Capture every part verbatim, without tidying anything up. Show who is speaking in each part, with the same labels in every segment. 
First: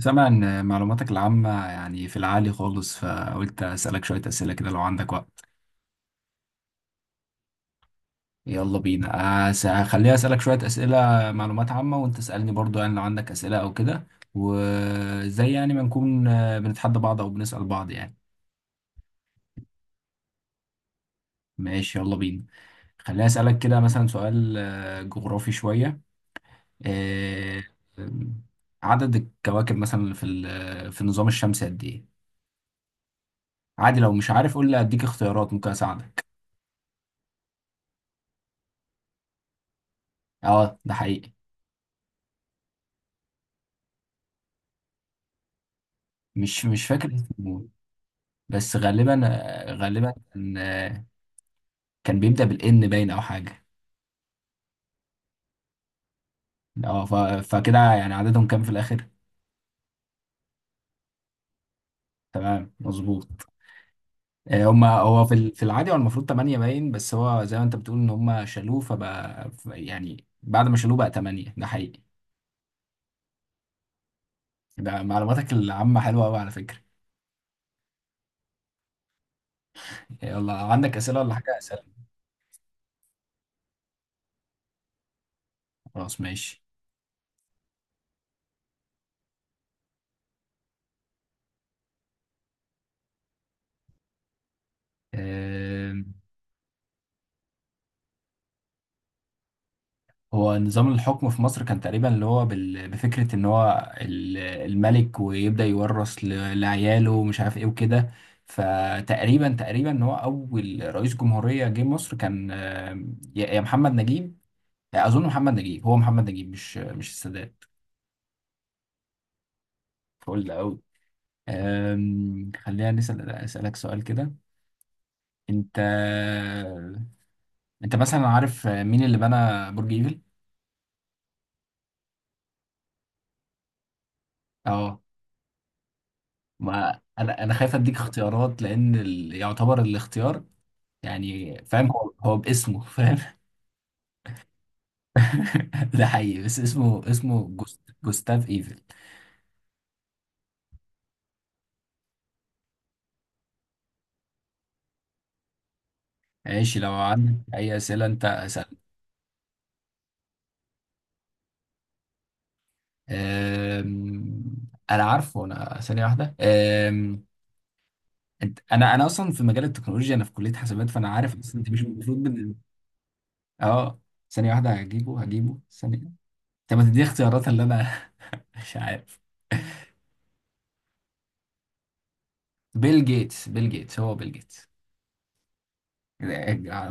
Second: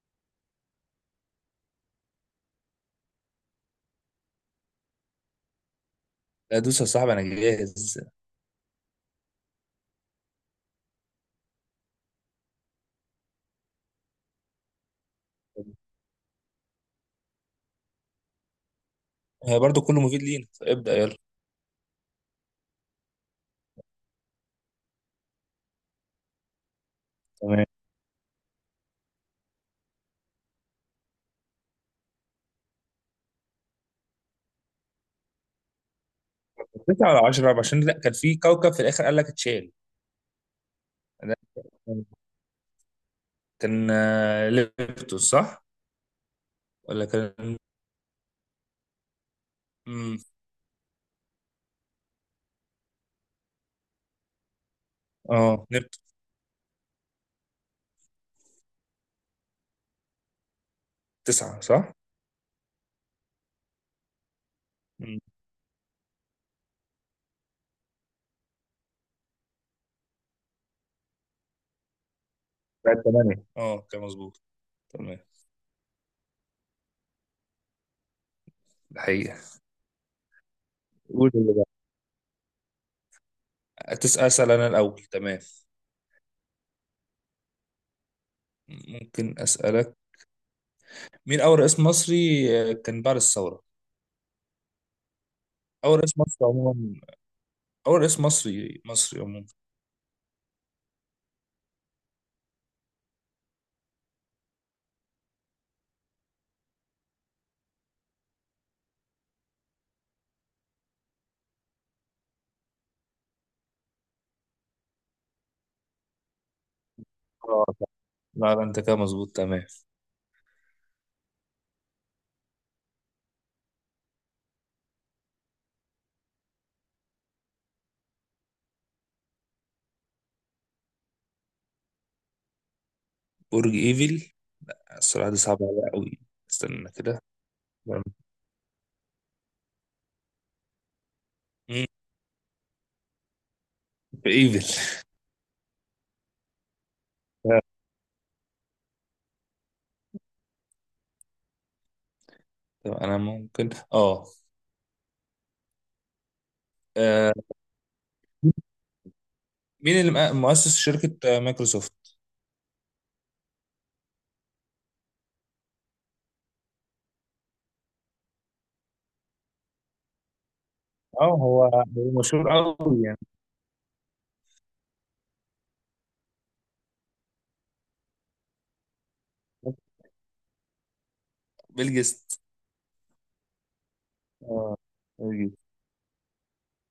Speaker 1: سامع ان معلوماتك العامة يعني في العالي خالص فقلت اسألك شوية اسئلة كده لو عندك وقت.
Speaker 2: لا، دوس يا صاحبي. انا جاهز.
Speaker 1: يلا بينا. أس- هخليها اسألك شوية اسئلة معلومات عامة وانت اسألني برضو يعني لو عندك اسئلة او كده. وزي يعني ما نكون آه، بنتحدى بعض او بنسأل بعض يعني.
Speaker 2: هي برضو كله مفيد لينا. ابدأ يلا.
Speaker 1: ماشي يلا بينا. خليني اسألك كده مثلا سؤال آه، جغرافي شوية. آه،
Speaker 2: تمام.
Speaker 1: آم، عدد الكواكب مثلا في ال- في النظام الشمسي قد ايه؟ عادي لو مش عارف قول لي اديك اختيارات ممكن اساعدك.
Speaker 2: تسعة ولا عشرة، عشان لا كان في كوكب في الآخر قال لك اتشال.
Speaker 1: اه ده حقيقي.
Speaker 2: ده كان آه، نبتون، صح
Speaker 1: مش مش
Speaker 2: ولا
Speaker 1: فاكر
Speaker 2: كان؟
Speaker 1: اسمه، بس غالبا غالبا
Speaker 2: مم.
Speaker 1: كان كان بيبدأ بالإن باين أو حاجة.
Speaker 2: اه، نبتون.
Speaker 1: اه ف- فكده يعني عددهم كام في الآخر؟
Speaker 2: تسعة صح؟
Speaker 1: تمام مظبوط. آه، هما
Speaker 2: مم.
Speaker 1: هو في ال- في العادي هو المفروض تمانية باين، بس هو زي ما انت بتقول ان هما شالوه فبقى ف- يعني بعد ما شالوه بقى تمانية. ده حقيقي.
Speaker 2: لا، تمام. اه، كان مظبوط.
Speaker 1: ده
Speaker 2: تمام.
Speaker 1: معلوماتك العامة حلوة قوي على فكرة.
Speaker 2: الحقيقة.
Speaker 1: يلا عندك أسئلة
Speaker 2: قول
Speaker 1: ولا
Speaker 2: اللي
Speaker 1: حاجة
Speaker 2: بقى.
Speaker 1: أسألك؟
Speaker 2: أتس- أسأل أنا الأول. تمام.
Speaker 1: خلاص ماشي.
Speaker 2: ممكن أسألك. مين أول رئيس مصري آه، كان بعد الثورة؟
Speaker 1: آه،
Speaker 2: أول رئيس مصري عموما. أول رئيس مصري مصري عموما.
Speaker 1: هو نظام الحكم في مصر كان تقريبا اللي هو بال- بفكرة ان هو ال- الملك ويبدأ يورث ل- لعياله ومش عارف ايه وكده. فتقريبا تقريبا ان هو اول رئيس جمهورية جه مصر كان، آه، يا يا محمد نجيب. اظن محمد نجيب، هو محمد نجيب مش مش السادات.
Speaker 2: اه، صح. لا، لا، أنت كده مظبوط. تمام.
Speaker 1: فقول ده قوي. آم، خلينا نسأل اسألك سؤال كده. انت انت مثلا عارف مين اللي بنى برج ايفل؟
Speaker 2: برج ايفل.
Speaker 1: اه
Speaker 2: السرعة دي صعبة عليا قوي. استنى
Speaker 1: ما
Speaker 2: كده.
Speaker 1: انا انا خايف اديك
Speaker 2: مم.
Speaker 1: اختيارات لان ال... يعتبر الاختيار، يعني فاهم هو هو باسمه فاهم.
Speaker 2: في ايفل.
Speaker 1: ده حقيقي بس اسمه اسمه جوست... جوستاف ايفل.
Speaker 2: طب انا ممكن اه.
Speaker 1: ماشي لو
Speaker 2: آه،
Speaker 1: عندك اي اسئله انت اسال.
Speaker 2: مين اللي مؤ- مؤسس شركة آه، مايكروسوفت؟
Speaker 1: أم... انا عارفه، انا ثانيه واحده. أم... انت... انا انا اصلا في مجال التكنولوجيا، انا في كليه حسابات، فانا
Speaker 2: اه،
Speaker 1: عارف اصلا
Speaker 2: هو
Speaker 1: انت مش
Speaker 2: هو
Speaker 1: المفروض
Speaker 2: مشهور
Speaker 1: من...
Speaker 2: قوي يعني.
Speaker 1: اه ثانيه واحده، هجيبه هجيبه ثانيه. طب ما تديني اختيارات اللي انا مش عارف.
Speaker 2: بيل جيتس.
Speaker 1: بيل جيتس بيل جيتس هو بيل جيتس.
Speaker 2: اه، بيل جيتس.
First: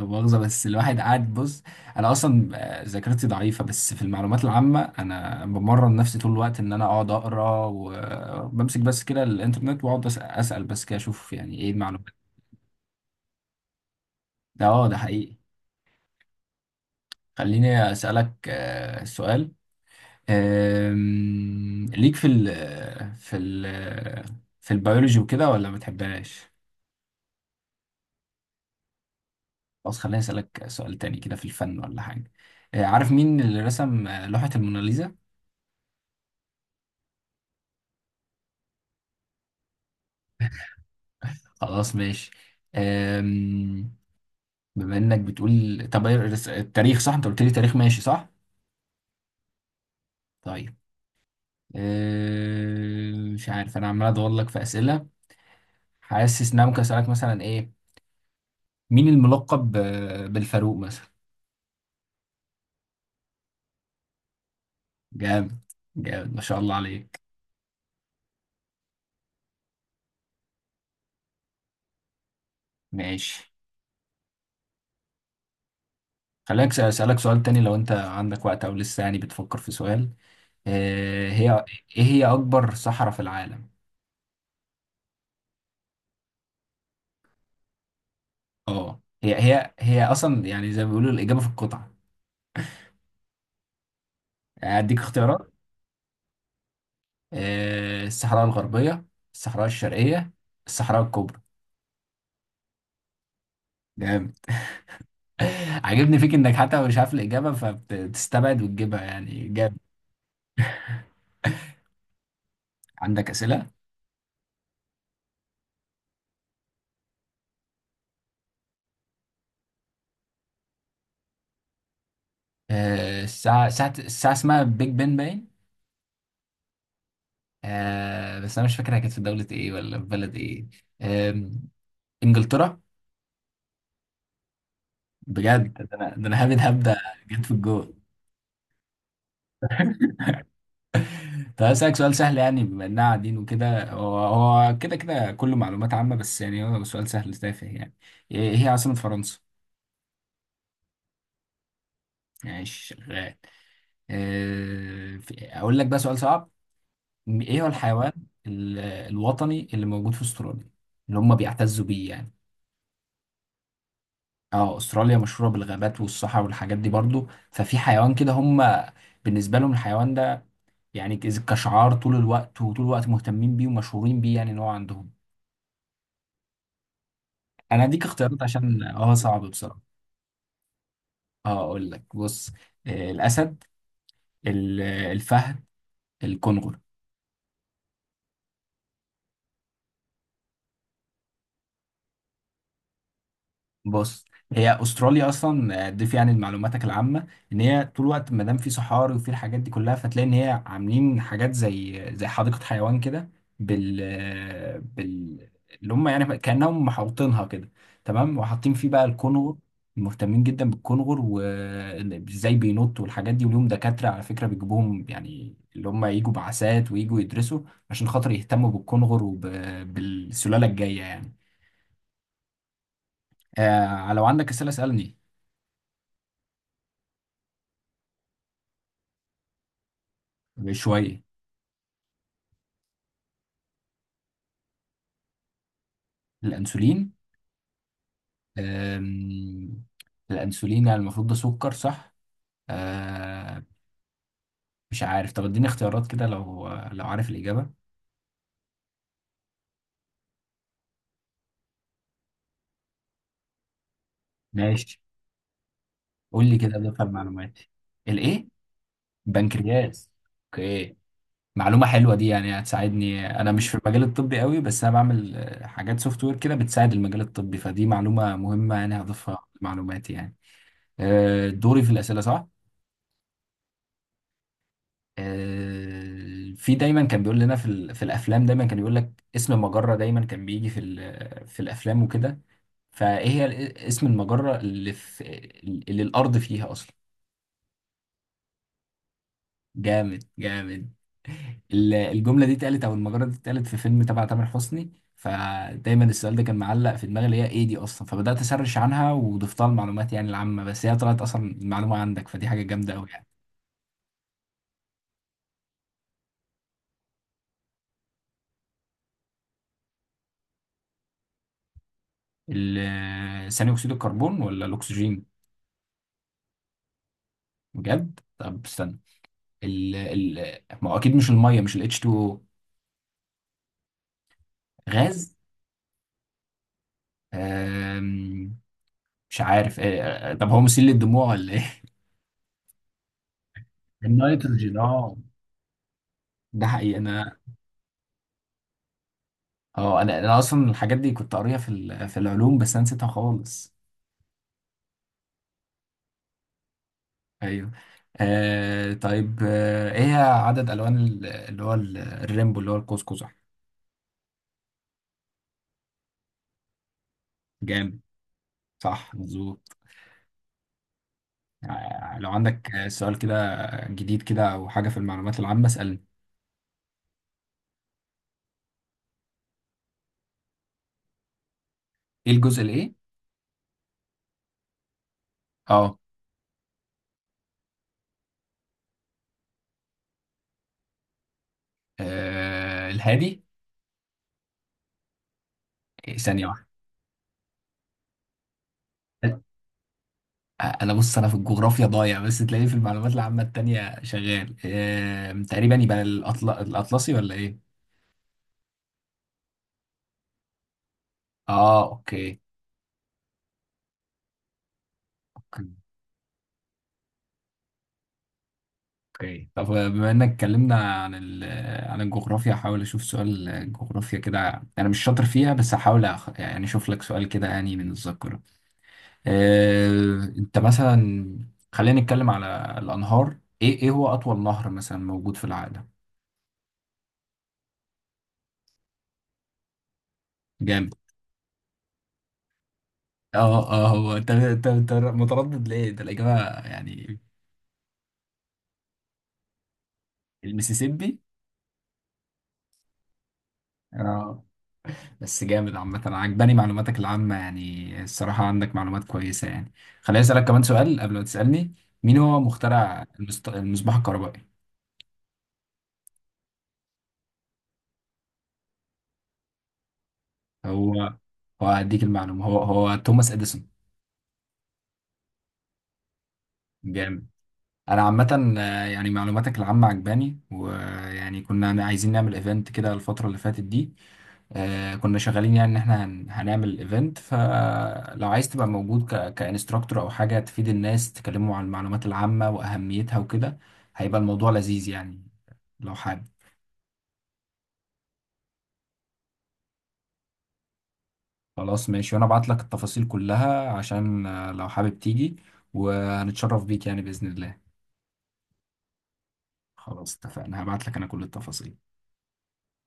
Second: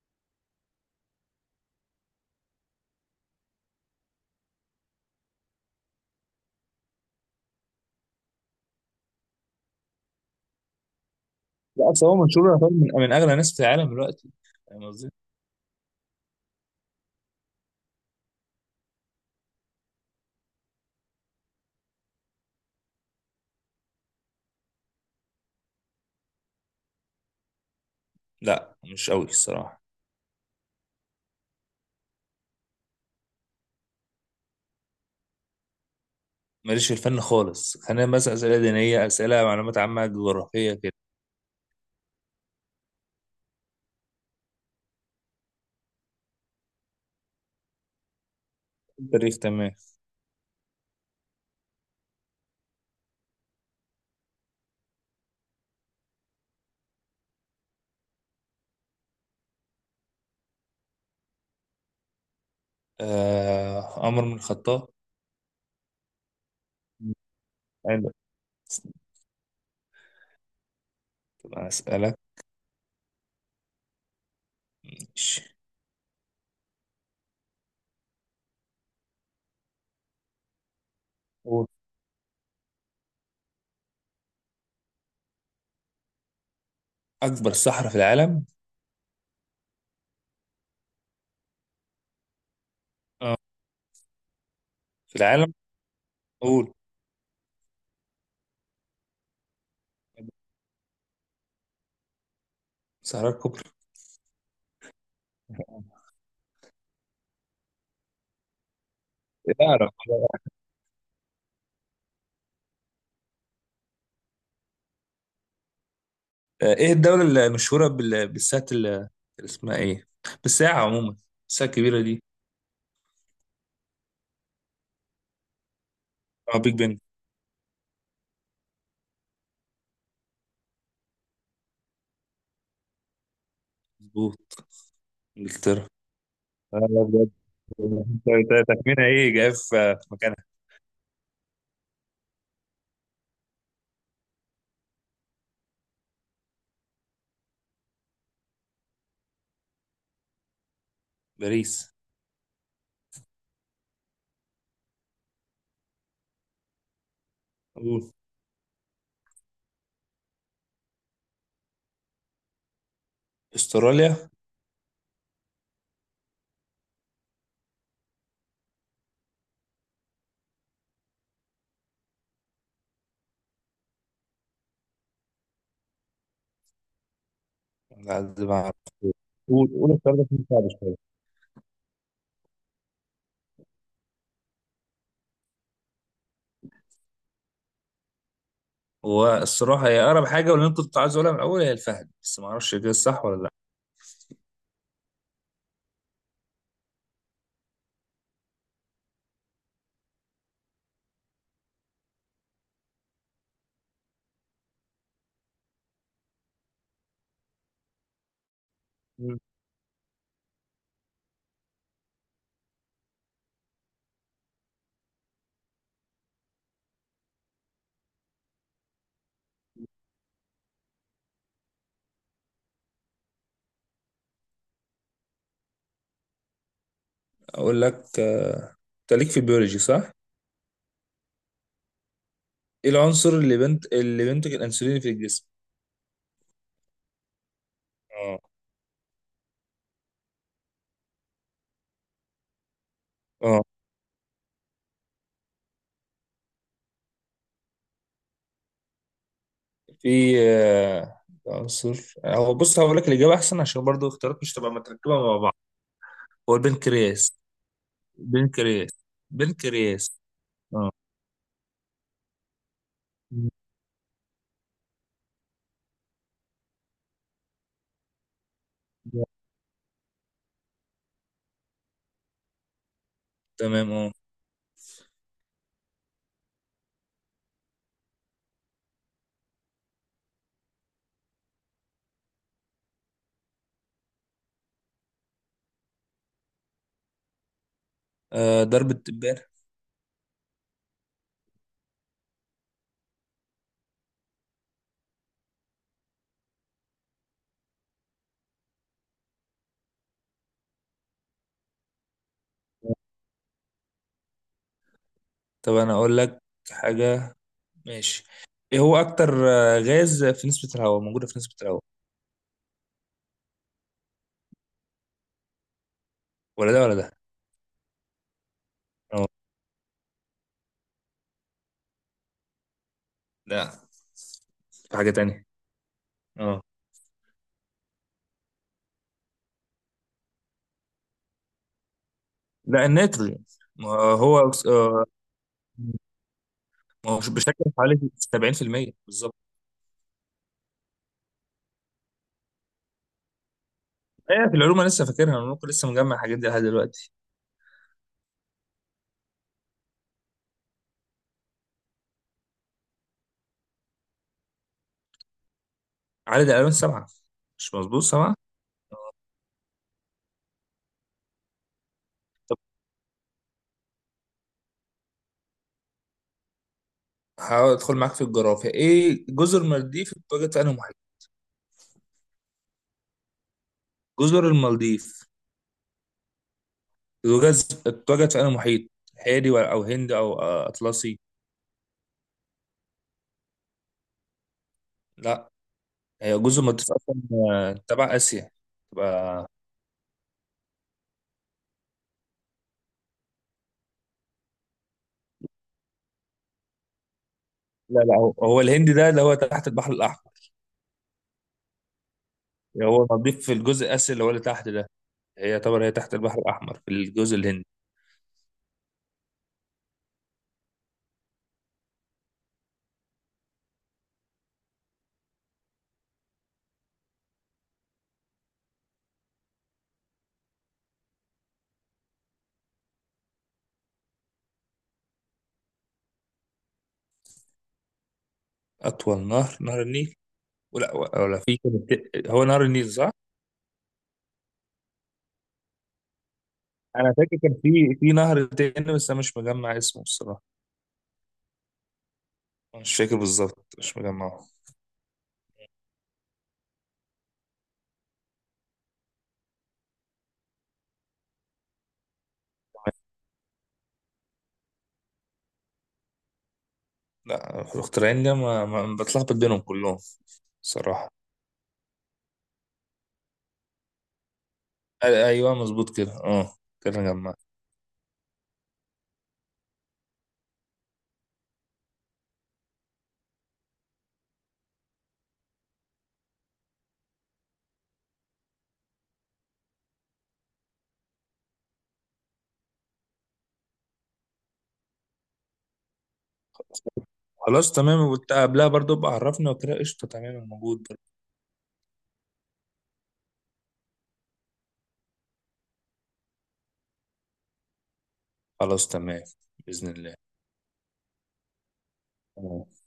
Speaker 1: مؤاخذة بس الواحد قاعد بص. أنا أصلا آه، ذاكرتي ضعيفة، بس في المعلومات العامة أنا بمرن نفسي طول الوقت إن أنا أقعد أقرأ وبمسك بس كده الإنترنت وأقعد أس- أسأل بس كده أشوف يعني إيه
Speaker 2: لا، اصل
Speaker 1: المعلومات.
Speaker 2: هو مشهور، يعتبر من من اغنى الناس في العالم دلوقتي.
Speaker 1: ده
Speaker 2: فاهم
Speaker 1: أه ده
Speaker 2: قصدي؟
Speaker 1: حقيقي. خليني أسألك آه، سؤال. آم، ليك في ال في ال في البيولوجي وكده ولا ما بتحبهاش؟
Speaker 2: لا، مش قوي الصراحة.
Speaker 1: خلاص خليني أسألك سؤال تاني كده في الفن ولا حاجة. آه، عارف مين اللي رسم آه، لوحة الموناليزا؟
Speaker 2: ماليش في الفن خالص. خلينا بس اسئلة دينية، اسئلة معلومات عامة، جغرافية كده.
Speaker 1: خلاص ماشي. أم... بما انك بتقول طب إيه الرس- التاريخ، صح انت قلت لي تاريخ، ماشي صح.
Speaker 2: التاريخ تمام.
Speaker 1: طيب. أم... مش عارف انا عمال ادور لك في اسئله. حاسس ان انا ممكن اسالك مثلا ايه. مين الملقب ب- بالفاروق مثلا؟
Speaker 2: آه عمر بن الخطاب.
Speaker 1: جامد. جامد ما شاء الله عليك.
Speaker 2: حلو. أسألك.
Speaker 1: ماشي.
Speaker 2: ماشي.
Speaker 1: خليني أكس- اسالك سؤال تاني لو انت عندك وقت او لسه يعني بتفكر في سؤال. أه... هي
Speaker 2: قول.
Speaker 1: ايه هي اكبر صحراء في العالم؟
Speaker 2: أكبر صحراء في العالم.
Speaker 1: اه هي هي هي اصلا يعني زي ما بيقولوا الاجابه في القطعه.
Speaker 2: اه،
Speaker 1: اديك
Speaker 2: في
Speaker 1: اختيارات:
Speaker 2: العالم. قول.
Speaker 1: آه، الصحراء الغربية، الصحراء الشرقية، الصحراء الكبرى.
Speaker 2: صحراء الكبرى.
Speaker 1: جامد. عاجبني فيك انك حتى مش عارف الإجابة فبتستبعد وتجيبها، يعني
Speaker 2: لا
Speaker 1: جامد.
Speaker 2: أعرف.
Speaker 1: عندك أسئلة؟
Speaker 2: آه، إيه الدولة المشهورة بال- بالساعة ال- اللي اسمها إيه، بالساعة عموما، الساعة الكبيرة دي؟
Speaker 1: آه، الساعة ساعة الساعة اسمها بيج بن باين.
Speaker 2: اه، بيج بن.
Speaker 1: آه، بس أنا مش فاكر هي كانت في دولة إيه ولا في بلد إيه. آم، إنجلترا.
Speaker 2: مظبوط.
Speaker 1: بجد؟
Speaker 2: إنجلترا.
Speaker 1: ده أنا ده أنا هبد
Speaker 2: لا،
Speaker 1: هبدأ
Speaker 2: لا، بجد.
Speaker 1: جيت في الجول.
Speaker 2: انت- انت تخمينها إيه، جاي في في مكانها.
Speaker 1: طب هسألك سؤال سهل، يعني بما إننا قاعدين وكده هو هو كده كده كله معلومات عامة، بس يعني هو سؤال سهل تافه يعني. إيه إيه هي عاصمة فرنسا؟
Speaker 2: باريس.
Speaker 1: ماشي شغال. آه، في- اقول لك بقى سؤال صعب. م- ايه هو
Speaker 2: قول.
Speaker 1: الحيوان ال- الوطني اللي موجود في استراليا، اللي هم بيعتزوا بيه يعني؟
Speaker 2: استراليا.
Speaker 1: اه استراليا مشهوره بالغابات والصحراء والحاجات دي برضو، ففي حيوان كده هم بالنسبه لهم الحيوان ده، يعني كز- كشعار طول الوقت، وطول الوقت مهتمين بيه ومشهورين بيه، يعني ان هو عندهم. انا اديك
Speaker 2: على قد
Speaker 1: اختيارات
Speaker 2: ما أعرف.
Speaker 1: عشان اه صعب
Speaker 2: قول قول،
Speaker 1: بصراحه.
Speaker 2: استراليا دي صعبة شوية.
Speaker 1: اه اقول لك بص: آه، الاسد، ال- الفهد، الكنغر.
Speaker 2: والصراحة هي أقرب حاجة، واللي أنا كنت عايز أقولها من الأول هي الفهد، بس ما أعرفش كده صح ولا
Speaker 1: بص، هي استراليا اصلا آه، ضيف يعني لمعلوماتك العامه ان هي طول الوقت ما دام في صحاري وفي الحاجات دي كلها فتلاقي ان هي عاملين حاجات زي زي حديقه حيوان كده بال آه، بال اللي هم يعني كانهم محوطينها كده، تمام، وحاطين فيه بقى
Speaker 2: لأ.
Speaker 1: الكونغر. مهتمين جدا بالكونغر، وازاي بينط والحاجات دي، وليهم دكاتره على فكره بيجيبوهم يعني اللي هم يجوا بعثات ويجوا يدرسوا عشان خاطر يهتموا بالكونغر وبالسلاله الجايه يعني. آه لو عندك اسئله اسالني.
Speaker 2: اقول لك. انت ليك في البيولوجي، صح؟
Speaker 1: شوية.
Speaker 2: ايه العنصر اللي بنت اللي بينتج الانسولين في الجسم؟
Speaker 1: الأنسولين؟
Speaker 2: اه.
Speaker 1: أم، الأنسولين يعني المفروض ده سكر، صح؟
Speaker 2: اه.
Speaker 1: أه. مش عارف، طب اديني اختيارات كده لو لو عارف الإجابة.
Speaker 2: في آه، عنصر، هو بص هقول لك الاجابه احسن، عشان برضو اختيارات مش تبقى
Speaker 1: ماشي.
Speaker 2: متركبه مع بعض.
Speaker 1: قول
Speaker 2: هو
Speaker 1: لي كده دفع
Speaker 2: البنكرياس.
Speaker 1: معلوماتي. الإيه؟
Speaker 2: بنكرياس.
Speaker 1: بنكرياس.
Speaker 2: بنكرياس. اه.
Speaker 1: أوكي. معلومة حلوة دي، يعني هتساعدني، أنا مش في المجال الطبي قوي بس أنا بعمل آه، حاجات سوفت وير كده بتساعد المجال الطبي، فدي معلومة مهمة يعني هضيفها لمعلوماتي يعني. آه، دوري في الأسئلة صح؟
Speaker 2: تمام، اه.
Speaker 1: آه، في دايما كان بيقول لنا في ال- في الافلام، دايما كان يقول لك اسم مجرة دايما كان بيجي في ال- في الافلام وكده. فايه هي ال- اسم المجرة اللي في اللي الارض فيها اصلا؟
Speaker 2: آه، ضرب التبان.
Speaker 1: جامد جامد. ال- الجملة دي اتقالت، او المجرة دي اتقالت في فيلم تبع تامر حسني، فدايما السؤال ده كان معلق في دماغي اللي هي ايه دي اصلا، فبدأت اسرش عنها وضفتها المعلومات يعني العامة، بس هي طلعت اصلا المعلومة عندك، فدي حاجة جامدة قوي يعني.
Speaker 2: طب انا اقول لك حاجه. ماشي. ايه هو اكتر آه، غاز في نسبه الهواء، موجوده في نسبه الهواء؟
Speaker 1: ال- ثاني اكسيد الكربون ولا الاكسجين؟
Speaker 2: ولا ده ولا ده.
Speaker 1: بجد؟ طب استنى.
Speaker 2: اه.
Speaker 1: ال ال ما هو اكيد مش الميه، مش ال إتش تو أو.
Speaker 2: لا، في حاجه
Speaker 1: غاز.
Speaker 2: تانية. اه.
Speaker 1: آم، مش عارف إيه. طب هو مسيل للدموع ولا ايه؟
Speaker 2: لا، الناتروجين. ما هو أكس-
Speaker 1: النيتروجين،
Speaker 2: آه،
Speaker 1: اه ده حقيقي.
Speaker 2: ما هو
Speaker 1: انا
Speaker 2: بشكل حوالي سبعين في المئة بالظبط.
Speaker 1: اه انا انا اصلا الحاجات دي كنت قاريها في ال- في العلوم، بس انا نسيتها خالص.
Speaker 2: ايه، في العلوم انا لسه فاكرها. انا ممكن لسه مجمع الحاجات دي لحد دلوقتي.
Speaker 1: ايوه. آه طيب، آه ايه عدد الوان ال- اللي هو ال- الريمبو اللي هو القوس قزح؟
Speaker 2: عدد الالوان سبعه. مش
Speaker 1: جامد،
Speaker 2: مظبوط، سبعه؟
Speaker 1: صح مظبوط. آه، لو
Speaker 2: طب
Speaker 1: عندك آه، سؤال كده جديد كده او حاجه في المعلومات العامه اسالني.
Speaker 2: هحاول ادخل معاك في الجغرافيا. ايه، جزر المالديف اتوجد في انهي محيط؟
Speaker 1: ايه الجزء الايه
Speaker 2: جزر المالديف
Speaker 1: اه.
Speaker 2: اتوجد اتوجد في انهي محيط؟ هادي ولا- او هند او آه، اطلسي؟
Speaker 1: آه الهادي.
Speaker 2: لا.
Speaker 1: إيه،
Speaker 2: هي
Speaker 1: ثانية
Speaker 2: جزر
Speaker 1: واحدة.
Speaker 2: المالديف اصلا آه، تبع اسيا تبقى.
Speaker 1: آه، أنا بص أنا في الجغرافيا ضايع، بس تلاقيه في المعلومات العامة التانية شغال. آه تقريبا يبقى الأطل... الأطلسي ولا إيه؟
Speaker 2: لا، لا، هو هو الهند ده اللي هو تحت البحر الاحمر.
Speaker 1: آه أوكي.
Speaker 2: يعني هو المالديف في الجزء الاسيا، اللي هو اللي تحت ده. هي
Speaker 1: أوكي
Speaker 2: طبعا هي تحت البحر الأحمر، في الجزء الهندي.
Speaker 1: أوكي طب آه، بما إنك اتكلمنا عن ال... آه، عن الجغرافيا هحاول أشوف سؤال آه، جغرافيا كده، أنا مش شاطر فيها بس هحاول أخ... يعني أشوف لك سؤال كده يعني من الذاكرة. آه أنت مثلا، خلينا نتكلم على الأنهار. إيه إيه هو أطول نهر مثلا موجود في العالم؟
Speaker 2: أطول نهر، نهر النيل.
Speaker 1: جامد.
Speaker 2: ولا ولا في كان الت- هو نهر النيل صح؟
Speaker 1: اه اه هو انت انت انت متردد ليه؟ ده الإجابة
Speaker 2: أنا
Speaker 1: يعني.
Speaker 2: فاكر كان في في نهر تاني، بس أنا مش مجمع اسمه الصراحة.
Speaker 1: المسيسيبي؟
Speaker 2: مش فاكر بالظبط، مش
Speaker 1: اه.
Speaker 2: مجمعه.
Speaker 1: بس جامد عامة، أنا عجباني معلوماتك العامة يعني، الصراحة عندك معلومات كويسة يعني. خليني أسألك كمان سؤال قبل ما تسألني. مين هو مخترع المصط- المصباح الكهربائي؟
Speaker 2: لا، الاختراعين ده ما, ما بتلخبط بينهم كلهم. صراحة.
Speaker 1: هو هو هديك المعلومة، هو هو توماس إديسون.
Speaker 2: أ- أيوه، مظبوط كده، أه. كده
Speaker 1: جامد.
Speaker 2: جمعت.
Speaker 1: انا عامه آه، يعني معلوماتك العامه عجباني، ويعني كنا عايزين نعمل ايفنت كده الفتره اللي فاتت دي. آه، كنا شغالين يعني ان احنا هن- هنعمل ايفنت، فلو عايز تبقى موجود ك كانستراكتور او حاجه تفيد الناس تكلموا عن المعلومات العامه واهميتها وكده، هيبقى الموضوع لذيذ يعني، لو حابب.
Speaker 2: خلاص تمام، وقلت قبلها برضو ابقى عرفني وكده. قشطة، تمام، موجود برضو.
Speaker 1: خلاص ماشي، وانا ابعت لك التفاصيل كلها عشان آه، لو حابب تيجي، وهنتشرف بيك يعني باذن الله.
Speaker 2: خلاص تمام. بإذن الله.
Speaker 1: خلاص اتفقنا، هبعت لك انا كل التفاصيل.
Speaker 2: آه.